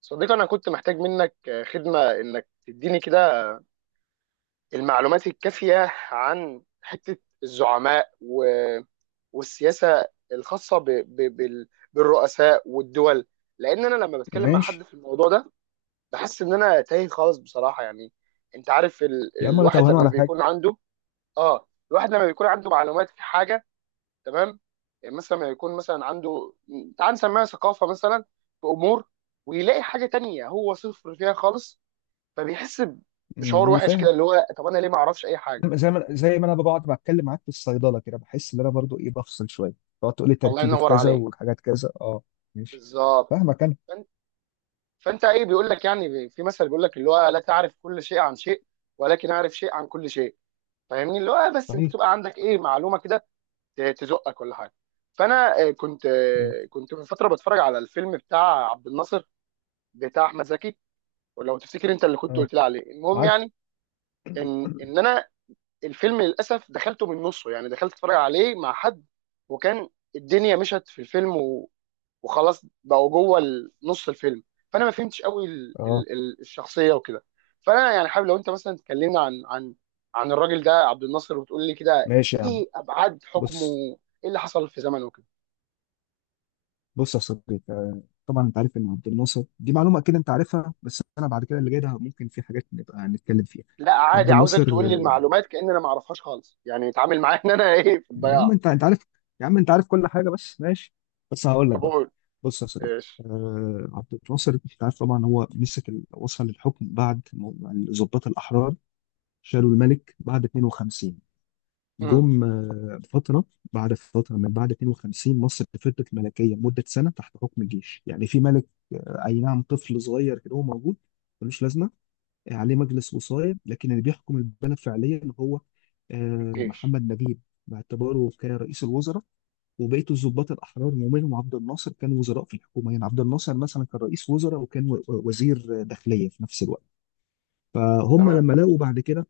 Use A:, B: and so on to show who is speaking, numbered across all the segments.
A: صديقي، أنا كنت محتاج منك خدمة إنك تديني كده المعلومات الكافية عن حتة الزعماء والسياسة الخاصة بالرؤساء والدول، لأن أنا لما بتكلم مع حد
B: ماشي
A: في الموضوع ده بحس إن أنا تايه خالص بصراحة يعني. أنت عارف ال...
B: يا عم، ولا
A: الواحد
B: توهان
A: لما
B: ولا حاجه.
A: بيكون عنده آه الواحد لما بيكون عنده معلومات في حاجة. تمام. يعني مثلا لما يكون مثلا عنده، تعال نسميها ثقافة مثلا، في أمور، ويلاقي حاجة تانية هو صفر فيها خالص، فبيحس بشعور
B: انا
A: وحش
B: فاهم.
A: كده اللي هو، طب انا ليه ما اعرفش اي حاجه؟
B: زي ما انا بقعد بتكلم معاك في الصيدله كده بحس ان انا برضو ايه بفصل شويه. تقعد تقول لي
A: الله
B: تركيبه
A: ينور
B: كذا
A: عليك.
B: والحاجات كذا، اه. ماشي،
A: بالظبط.
B: فاهمك انا.
A: فانت فانت ايه بيقول لك، يعني في مثل بيقول لك اللي هو لا تعرف كل شيء عن شيء، ولكن اعرف شيء عن كل شيء. فاهمني، اللي هو بس انت
B: صحيح.
A: تبقى عندك ايه معلومه كده تزقك ولا حاجه. فانا آه، كنت
B: أمم،
A: آه، كنت من فتره بتفرج على الفيلم بتاع عبد الناصر، بتاع احمد زكي، ولو تفتكر انت اللي كنت
B: اه،
A: قلت لي عليه. المهم
B: عارف.
A: يعني، ان ان انا الفيلم للاسف دخلته من نصه، يعني دخلت اتفرج عليه مع حد، وكان الدنيا مشت في الفيلم وخلاص بقوا جوه نص الفيلم. فانا ما فهمتش قوي
B: اه،
A: الشخصيه وكده. فانا يعني حابب لو انت مثلا تكلمنا عن الراجل ده عبد الناصر، وتقول لي كده
B: ماشي يا عم.
A: ايه ابعاد حكمه،
B: بص
A: ايه اللي حصل في زمنه وكده.
B: بص يا صديقي، طبعا انت عارف ان عبد الناصر دي معلومه اكيد انت عارفها، بس انا بعد كده اللي جاي ده ممكن في حاجات نبقى نتكلم فيها.
A: لا
B: عبد
A: عادي، عاوزك
B: الناصر،
A: تقول لي المعلومات كأن انا ما اعرفهاش خالص، يعني اتعامل معايا ان انا ايه، في
B: يا عم
A: الضياع.
B: انت عارف. يا عم انت عارف كل حاجه، بس ماشي. بس هقول لك
A: طب
B: بقى.
A: قول.
B: بص يا صديقي،
A: ايش؟
B: عبد الناصر انت عارف طبعا هو مسك وصل للحكم بعد ما الضباط الاحرار شالوا الملك بعد 52.
A: امم.
B: جم فتره. بعد فتره من بعد 52 مصر فضلت ملكيه مده سنه تحت حكم الجيش، يعني في ملك، اي نعم، طفل صغير كده هو موجود ملوش لازمه، عليه مجلس وصاية، لكن اللي بيحكم البلد فعليا هو
A: الجيش.
B: محمد نجيب باعتباره كرئيس الوزراء. وبقية الضباط الأحرار ومنهم عبد الناصر كان وزراء في الحكومة، يعني عبد الناصر مثلا كان رئيس وزراء وكان وزير داخلية في نفس الوقت. فهم
A: تمام.
B: لما لقوا بعد كده،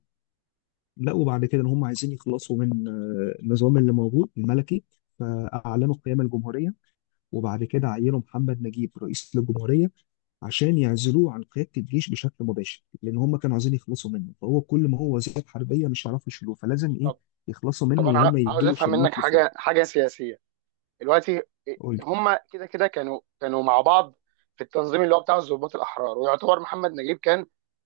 B: لقوا بعد كده إن هم عايزين يخلصوا من النظام اللي موجود الملكي، فأعلنوا قيام الجمهورية. وبعد كده عينوا محمد نجيب رئيس للجمهورية عشان يعزلوه عن قيادة الجيش بشكل مباشر، لأن هم كانوا عايزين يخلصوا منه، فهو كل ما هو وزير حربية مش هيعرفوا يشيلوه، فلازم إيه
A: طب
B: يخلصوا
A: طب
B: منه،
A: انا
B: اللي هم
A: عاوز
B: يدوا له
A: افهم منك
B: شلوت لفوق.
A: حاجه سياسيه دلوقتي.
B: قول
A: هم كده كانوا مع بعض في التنظيم اللي هو بتاع الضباط الاحرار، ويعتبر محمد نجيب كان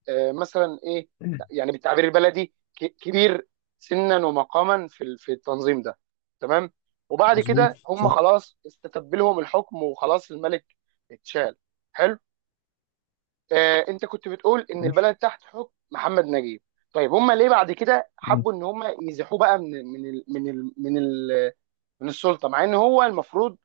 A: مثلا ايه،
B: لي.
A: لا، يعني بالتعبير البلدي كبير سنا ومقاما في في التنظيم ده. تمام. وبعد كده
B: مظبوط،
A: هم
B: صح.
A: خلاص استتب لهم الحكم، وخلاص الملك اتشال. حلو. آه، انت كنت بتقول ان
B: ماشي.
A: البلد تحت حكم محمد نجيب. طيب هم ليه بعد كده
B: مم.
A: حبوا ان هم يزيحوه بقى من السلطه، مع ان هو المفروض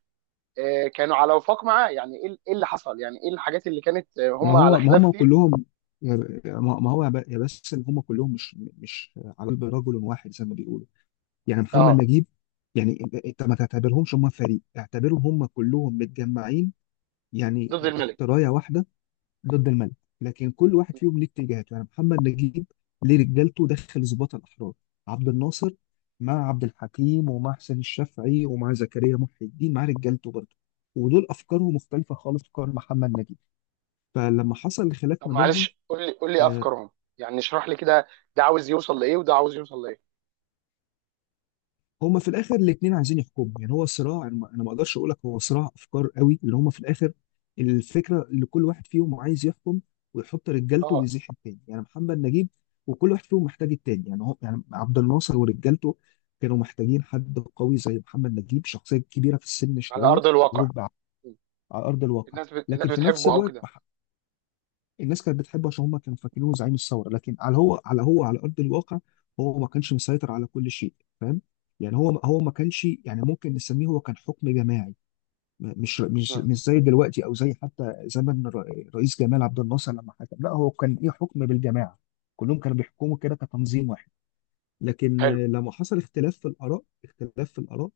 A: كانوا على وفاق معاه؟ يعني ايه، إيه اللي حصل؟ يعني ايه الحاجات اللي كانت
B: ما
A: هم على
B: هو ما
A: خلاف
B: هم
A: فيه؟
B: كلهم، ما هو يا بس ان هم كلهم مش مش على قلب رجل واحد زي ما بيقولوا. يعني محمد
A: اه.
B: نجيب، يعني انت ما تعتبرهمش هم فريق، اعتبرهم هم كلهم متجمعين يعني
A: ضد
B: تحت
A: الملك.
B: رايه واحده. ضد الملك. لكن كل واحد فيهم ليه اتجاهاته، يعني محمد نجيب ليه رجالته داخل ظباط الاحرار. عبد الناصر مع عبد الحكيم ومع حسين الشافعي ومع زكريا محي الدين مع رجالته برضه، ودول افكارهم مختلفه خالص عن افكار محمد نجيب. فلما حصل الخلاف
A: طب
B: ما بينهم،
A: معلش، قول لي
B: آه،
A: افكارهم، يعني اشرح لي كده، ده عاوز يوصل لايه وده عاوز يوصل لايه؟
B: هما في الاخر الاثنين عايزين يحكموا، يعني هو صراع، انا ما أنا ما اقدرش اقول لك هو صراع افكار قوي، اللي هما في الاخر الفكره اللي كل واحد فيهم عايز يحكم ويحط رجالته
A: اه.
B: ويزيح التاني. يعني محمد نجيب وكل واحد فيهم محتاج التاني، يعني هو يعني عبد الناصر ورجالته كانوا محتاجين حد قوي زي محمد نجيب، شخصيه كبيره في السن
A: على
B: شويه
A: ارض الواقع.
B: وربع
A: م.
B: على ارض الواقع.
A: الناس
B: لكن في نفس
A: بتحبه او
B: الوقت،
A: كده؟
B: الناس كانت بتحبه عشان هم كانوا فاكرينه زعيم الثوره، لكن على هو على هو على ارض الواقع هو ما كانش مسيطر على كل شيء. فاهم؟ يعني هو ما كانش، يعني ممكن نسميه هو كان حكم جماعي، مش مش
A: م.
B: مش زي دلوقتي او زي حتى زمن رئيس جمال عبد الناصر لما حكم، لا هو كان ايه، حكم بالجماعه، كلهم كانوا بيحكموا كده كتنظيم واحد. لكن
A: حلو.
B: لما حصل اختلاف في الاراء، اختلاف في الاراء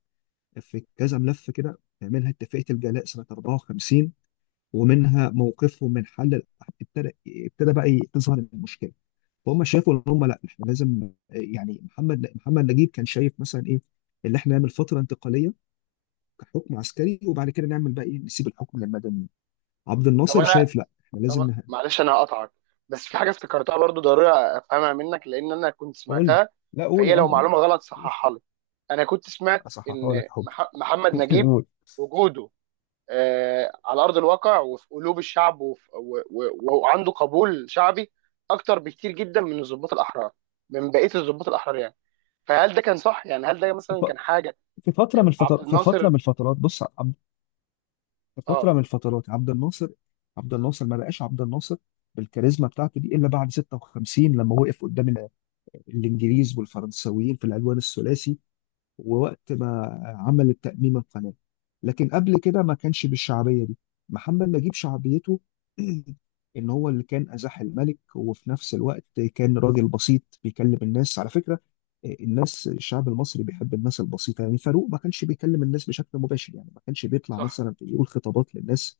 B: في كذا ملف كده، منها اتفاقيه الجلاء سنه 54، ومنها موقفهم من حل ابتدى، ابتدى بقى تظهر المشكله. فهم شافوا ان هم لا احنا لازم، يعني محمد نجيب كان شايف مثلا ايه اللي احنا نعمل فتره انتقاليه كحكم عسكري، وبعد كده نعمل بقى ايه، نسيب الحكم للمدنيين. عبد
A: طب
B: الناصر
A: انا
B: شايف لا احنا لازم
A: طب معلش، انا هقطعك، بس في حاجه افتكرتها برضو ضروري افهمها منك لان انا كنت
B: قول لي.
A: سمعتها،
B: لا قول
A: فهي
B: يا
A: لو
B: عم قول.
A: معلومه غلط
B: قول.
A: صححها لي. انا كنت سمعت
B: اصححها لك
A: ان
B: يا حبي.
A: محمد نجيب
B: قول.
A: وجوده على ارض الواقع وفي قلوب الشعب وعنده قبول شعبي اكتر بكتير جدا من بقيه الضباط الاحرار يعني. فهل ده كان صح؟ يعني هل ده
B: في
A: مثلا
B: ف-
A: كان حاجه؟
B: في فتره من
A: عبد
B: الفترات في فتره
A: الناصر.
B: من الفترات بص. في
A: اه.
B: فتره من الفترات عبد الناصر، عبد الناصر ما بقاش عبد الناصر بالكاريزما بتاعته دي الا بعد 56، لما وقف قدام الانجليز والفرنساويين في العدوان الثلاثي، ووقت ما عمل التأميم القناة. لكن قبل كده ما كانش بالشعبية دي. محمد نجيب شعبيته إن هو اللي كان أزاح الملك، وفي نفس الوقت كان راجل بسيط بيكلم الناس على فكرة. الناس الشعب المصري بيحب الناس البسيطة، يعني فاروق ما كانش بيكلم الناس بشكل مباشر، يعني ما كانش بيطلع
A: صح،
B: مثلا يقول خطابات للناس.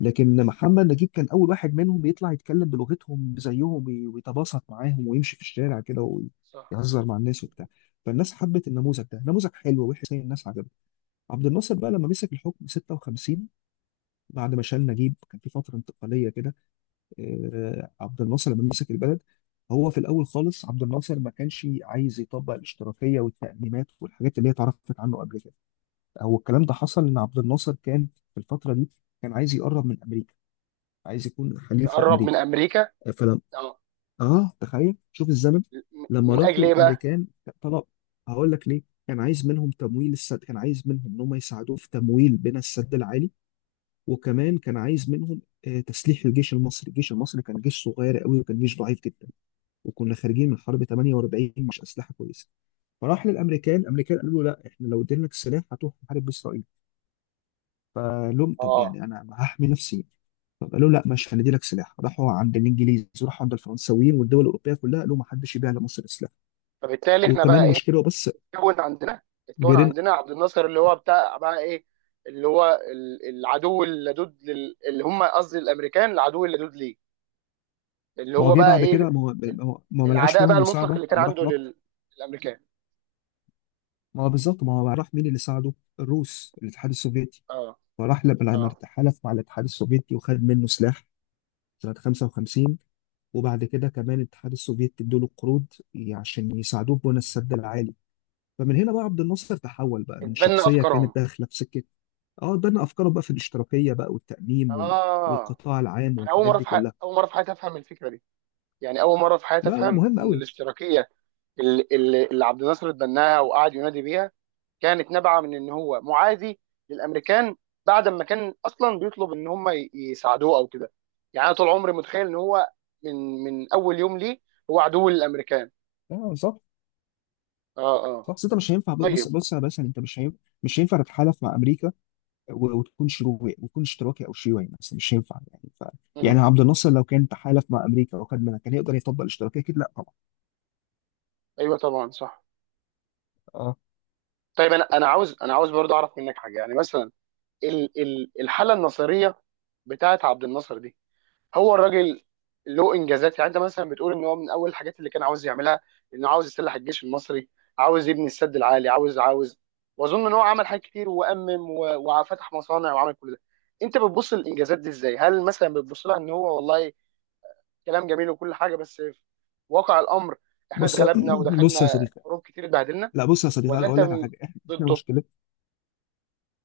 B: لكن محمد نجيب كان اول واحد منهم يطلع يتكلم بلغتهم زيهم، ويتباسط معاهم ويمشي في الشارع كده
A: صح.
B: ويهزر مع الناس وبتاع. فالناس حبت النموذج ده، نموذج حلو وحسين الناس عجبته. عبد الناصر بقى لما مسك الحكم 56، بعد ما شال نجيب كان في فتره انتقاليه كده. عبد الناصر لما مسك البلد، هو في الاول خالص عبد الناصر ما كانش عايز يطبق الاشتراكيه والتأميمات والحاجات اللي هي اتعرفت عنه قبل كده. هو الكلام ده حصل ان عبد الناصر كان في الفتره دي كان عايز يقرب من امريكا، عايز يكون حليف
A: يقرب من
B: لامريكا.
A: امريكا.
B: فلم،
A: اه.
B: اه تخيل شوف الزمن. لما
A: من
B: راح
A: اجل ايه بقى؟
B: للامريكان طلب، هقول لك ليه، كان عايز منهم تمويل السد، كان عايز منهم ان هم يساعدوه في تمويل بناء السد العالي. وكمان كان عايز منهم تسليح الجيش المصري. الجيش المصري كان جيش صغير قوي، وكان جيش ضعيف جدا، وكنا خارجين من حرب 48، مش اسلحه كويسه. فراح للامريكان، الامريكان قالوا له لا احنا لو ادينا لك سلاح هتروح تحارب باسرائيل. فلهم طب
A: اه.
B: يعني انا هحمي نفسي. طب قالوا لا ماشي هندي لك سلاح. راحوا عند الانجليز وراحوا عند الفرنساويين والدول الاوروبيه كلها، قالوا ما حدش يبيع لمصر سلاح.
A: فبالتالي احنا
B: وكمان
A: بقى ايه،
B: مشكله بس
A: اتكون عندنا اتكون
B: جيران.
A: عندنا عبد الناصر اللي هو بتاع بقى ايه، اللي هو العدو اللدود اللي هم، قصدي الامريكان، العدو اللدود ليه، اللي
B: ما هو
A: هو
B: جه
A: بقى
B: بعد
A: ايه،
B: كده، ما هو ما لقاش
A: العداء بقى
B: منهم
A: المطلق
B: مساعده،
A: اللي كان
B: قام راح
A: عنده
B: نط.
A: للامريكان.
B: ما هو بالظبط، ما هو راح مين اللي ساعده؟ الروس، الاتحاد السوفيتي.
A: اه،
B: فراح لما
A: اه.
B: حلف مع الاتحاد السوفيتي وخد منه سلاح سنه 55. وبعد كده كمان الاتحاد السوفيتي ادوا له قروض عشان يساعدوه في بنى السد العالي. فمن هنا بقى عبد الناصر تحول بقى من
A: اتبنى
B: شخصيه كانت
A: افكارهم.
B: داخله في سكه. اه، ده انا افكاره بقى في الاشتراكيه بقى والتأميم
A: اه.
B: والقطاع العام
A: انا اول
B: والحاجات
A: مره
B: دي كلها.
A: في حياتي افهم الفكره دي. يعني اول مره في حياتي
B: لا
A: افهم
B: مهم
A: ان
B: قوي.
A: الاشتراكيه اللي عبد الناصر اتبناها وقعد ينادي بيها كانت نابعه من ان هو معادي للامريكان، بعد ما كان اصلا بيطلب ان هم يساعدوه او كده. يعني انا طول عمري متخيل ان هو من اول يوم ليه هو عدو للامريكان.
B: لا صح.
A: اه، اه.
B: صح، بس انت مش هينفع، بص
A: طيب.
B: بص يا باشا، انت مش هينفع، مش هينفع تتحالف مع امريكا وتكون شيوعي، وتكون اشتراكي او شيوعي مثلا، مش هينفع يعني
A: مم.
B: يعني عبد الناصر لو كان تحالف مع امريكا وكان منها كان يقدر يطبق الاشتراكيه؟ اكيد لا طبعا.
A: ايوه طبعا، صح.
B: اه.
A: طيب، انا عاوز برضه اعرف منك حاجه، يعني مثلا ال ال الحاله النصيريه بتاعت عبد الناصر دي، هو الراجل له انجازات، يعني انت مثلا بتقول ان هو من اول الحاجات اللي كان عاوز يعملها انه عاوز يسلح الجيش المصري، عاوز يبني السد العالي، عاوز عاوز واظن ان هو عمل حاجات كتير، وفتح مصانع وعمل كل ده. انت بتبص للانجازات دي ازاي؟ هل مثلا بتبص لها ان هو والله كلام جميل وكل حاجه، بس في واقع الامر احنا
B: بص.
A: اتغلبنا ودخلنا
B: بص يا صديقي.
A: حروب كتير، اتبهدلنا؟
B: لا بص يا صديقي،
A: ولا
B: انا
A: انت
B: اقول لك على حاجه، احنا إحنا
A: ضده؟
B: مشكلتنا،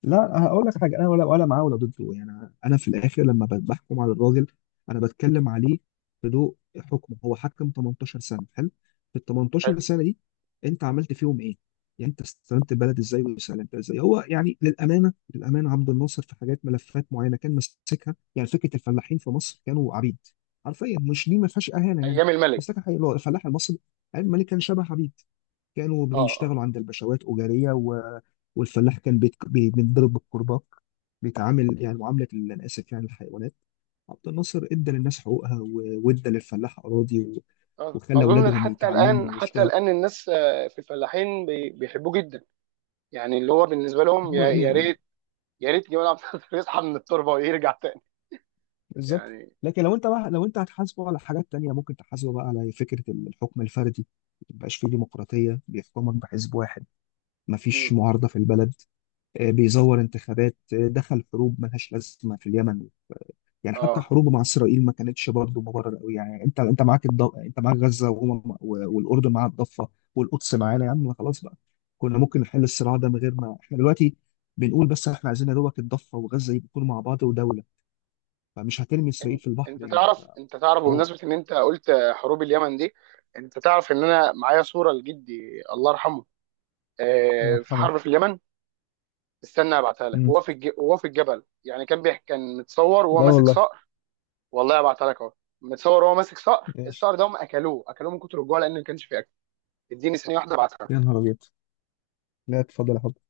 B: لا هقول لك حاجه، انا ولا معاه ولا ضده، يعني أنا في الاخر لما بحكم على الراجل، انا بتكلم عليه بضوء حكمه. هو حكم 18 سنه، حلو، في ال 18 سنه دي انت عملت فيهم ايه؟ يعني انت استلمت البلد ازاي وسلمتها ازاي؟ هو يعني للامانه، للامانه عبد الناصر في حاجات ملفات معينه كان ماسكها، يعني فكره الفلاحين في مصر كانوا عبيد، حرفيا، مش دي ما فيهاش اهانه يعني،
A: ايام الملك.
B: بس لكن الفلاح المصري عيب الملك كان شبه عبيد، كانوا
A: اه، اه.
B: بيشتغلوا عند الباشوات أجارية، والفلاح كان بيتضرب بالكرباج، بيتعامل يعني معاملة أنا آسف يعني الحيوانات. عبد الناصر ادى
A: مم.
B: للناس حقوقها، وادى للفلاح أراضي وخلى
A: اظن
B: أولادهم
A: حتى الان،
B: يتعلموا
A: حتى
B: واشتغلوا.
A: الان الناس في الفلاحين بيحبوه جدا. يعني اللي هو بالنسبه
B: ما
A: لهم،
B: هو
A: يا
B: يعني
A: ريت، يا ريت جمال عبد الناصر يصحى من التربه ويرجع تاني
B: بالظبط.
A: يعني.
B: لكن لو انت بقى، لو انت هتحاسبه على حاجات تانية ممكن تحاسبه بقى على فكرة الحكم الفردي، ما يبقاش فيه ديمقراطية، بيحكمك بحزب واحد، ما فيش
A: مم.
B: معارضة في البلد، بيزور انتخابات، دخل حروب ملهاش لازمة في اليمن. يعني حتى
A: اه.
B: حروبه مع اسرائيل ما كانتش برضه مبرر قوي، يعني انت معاك انت معاك غزه وهم والاردن معاها الضفه والقدس معانا، يا عم ما خلاص بقى. كنا ممكن نحل الصراع ده من غير ما احنا دلوقتي بنقول بس احنا عايزين يا دوبك الضفه وغزه يكونوا مع بعض ودوله، فمش هترمي
A: إن-
B: اسرائيل في البحر
A: انت
B: يعني.
A: تعرف انت تعرف
B: فهو
A: بمناسبه ان انت قلت حروب اليمن دي، انت تعرف ان انا معايا صوره لجدي الله يرحمه
B: الله
A: في
B: يرحمه.
A: حرب في اليمن؟ استنى ابعتها لك،
B: مم.
A: وهو في الجبل، يعني كان بيحكي، كان متصور وهو
B: لا
A: ماسك
B: والله.
A: صاع. والله ابعتها لك اهو، متصور هو ماسك صقر،
B: ماشي.
A: الصقر ده هم اكلوه، اكلوه من كتر الجوع لان ما كانش فيه اكل. اديني ثانيه واحده
B: يا
A: ابعتها.
B: نهار ابيض. لا اتفضل يا حبيبي.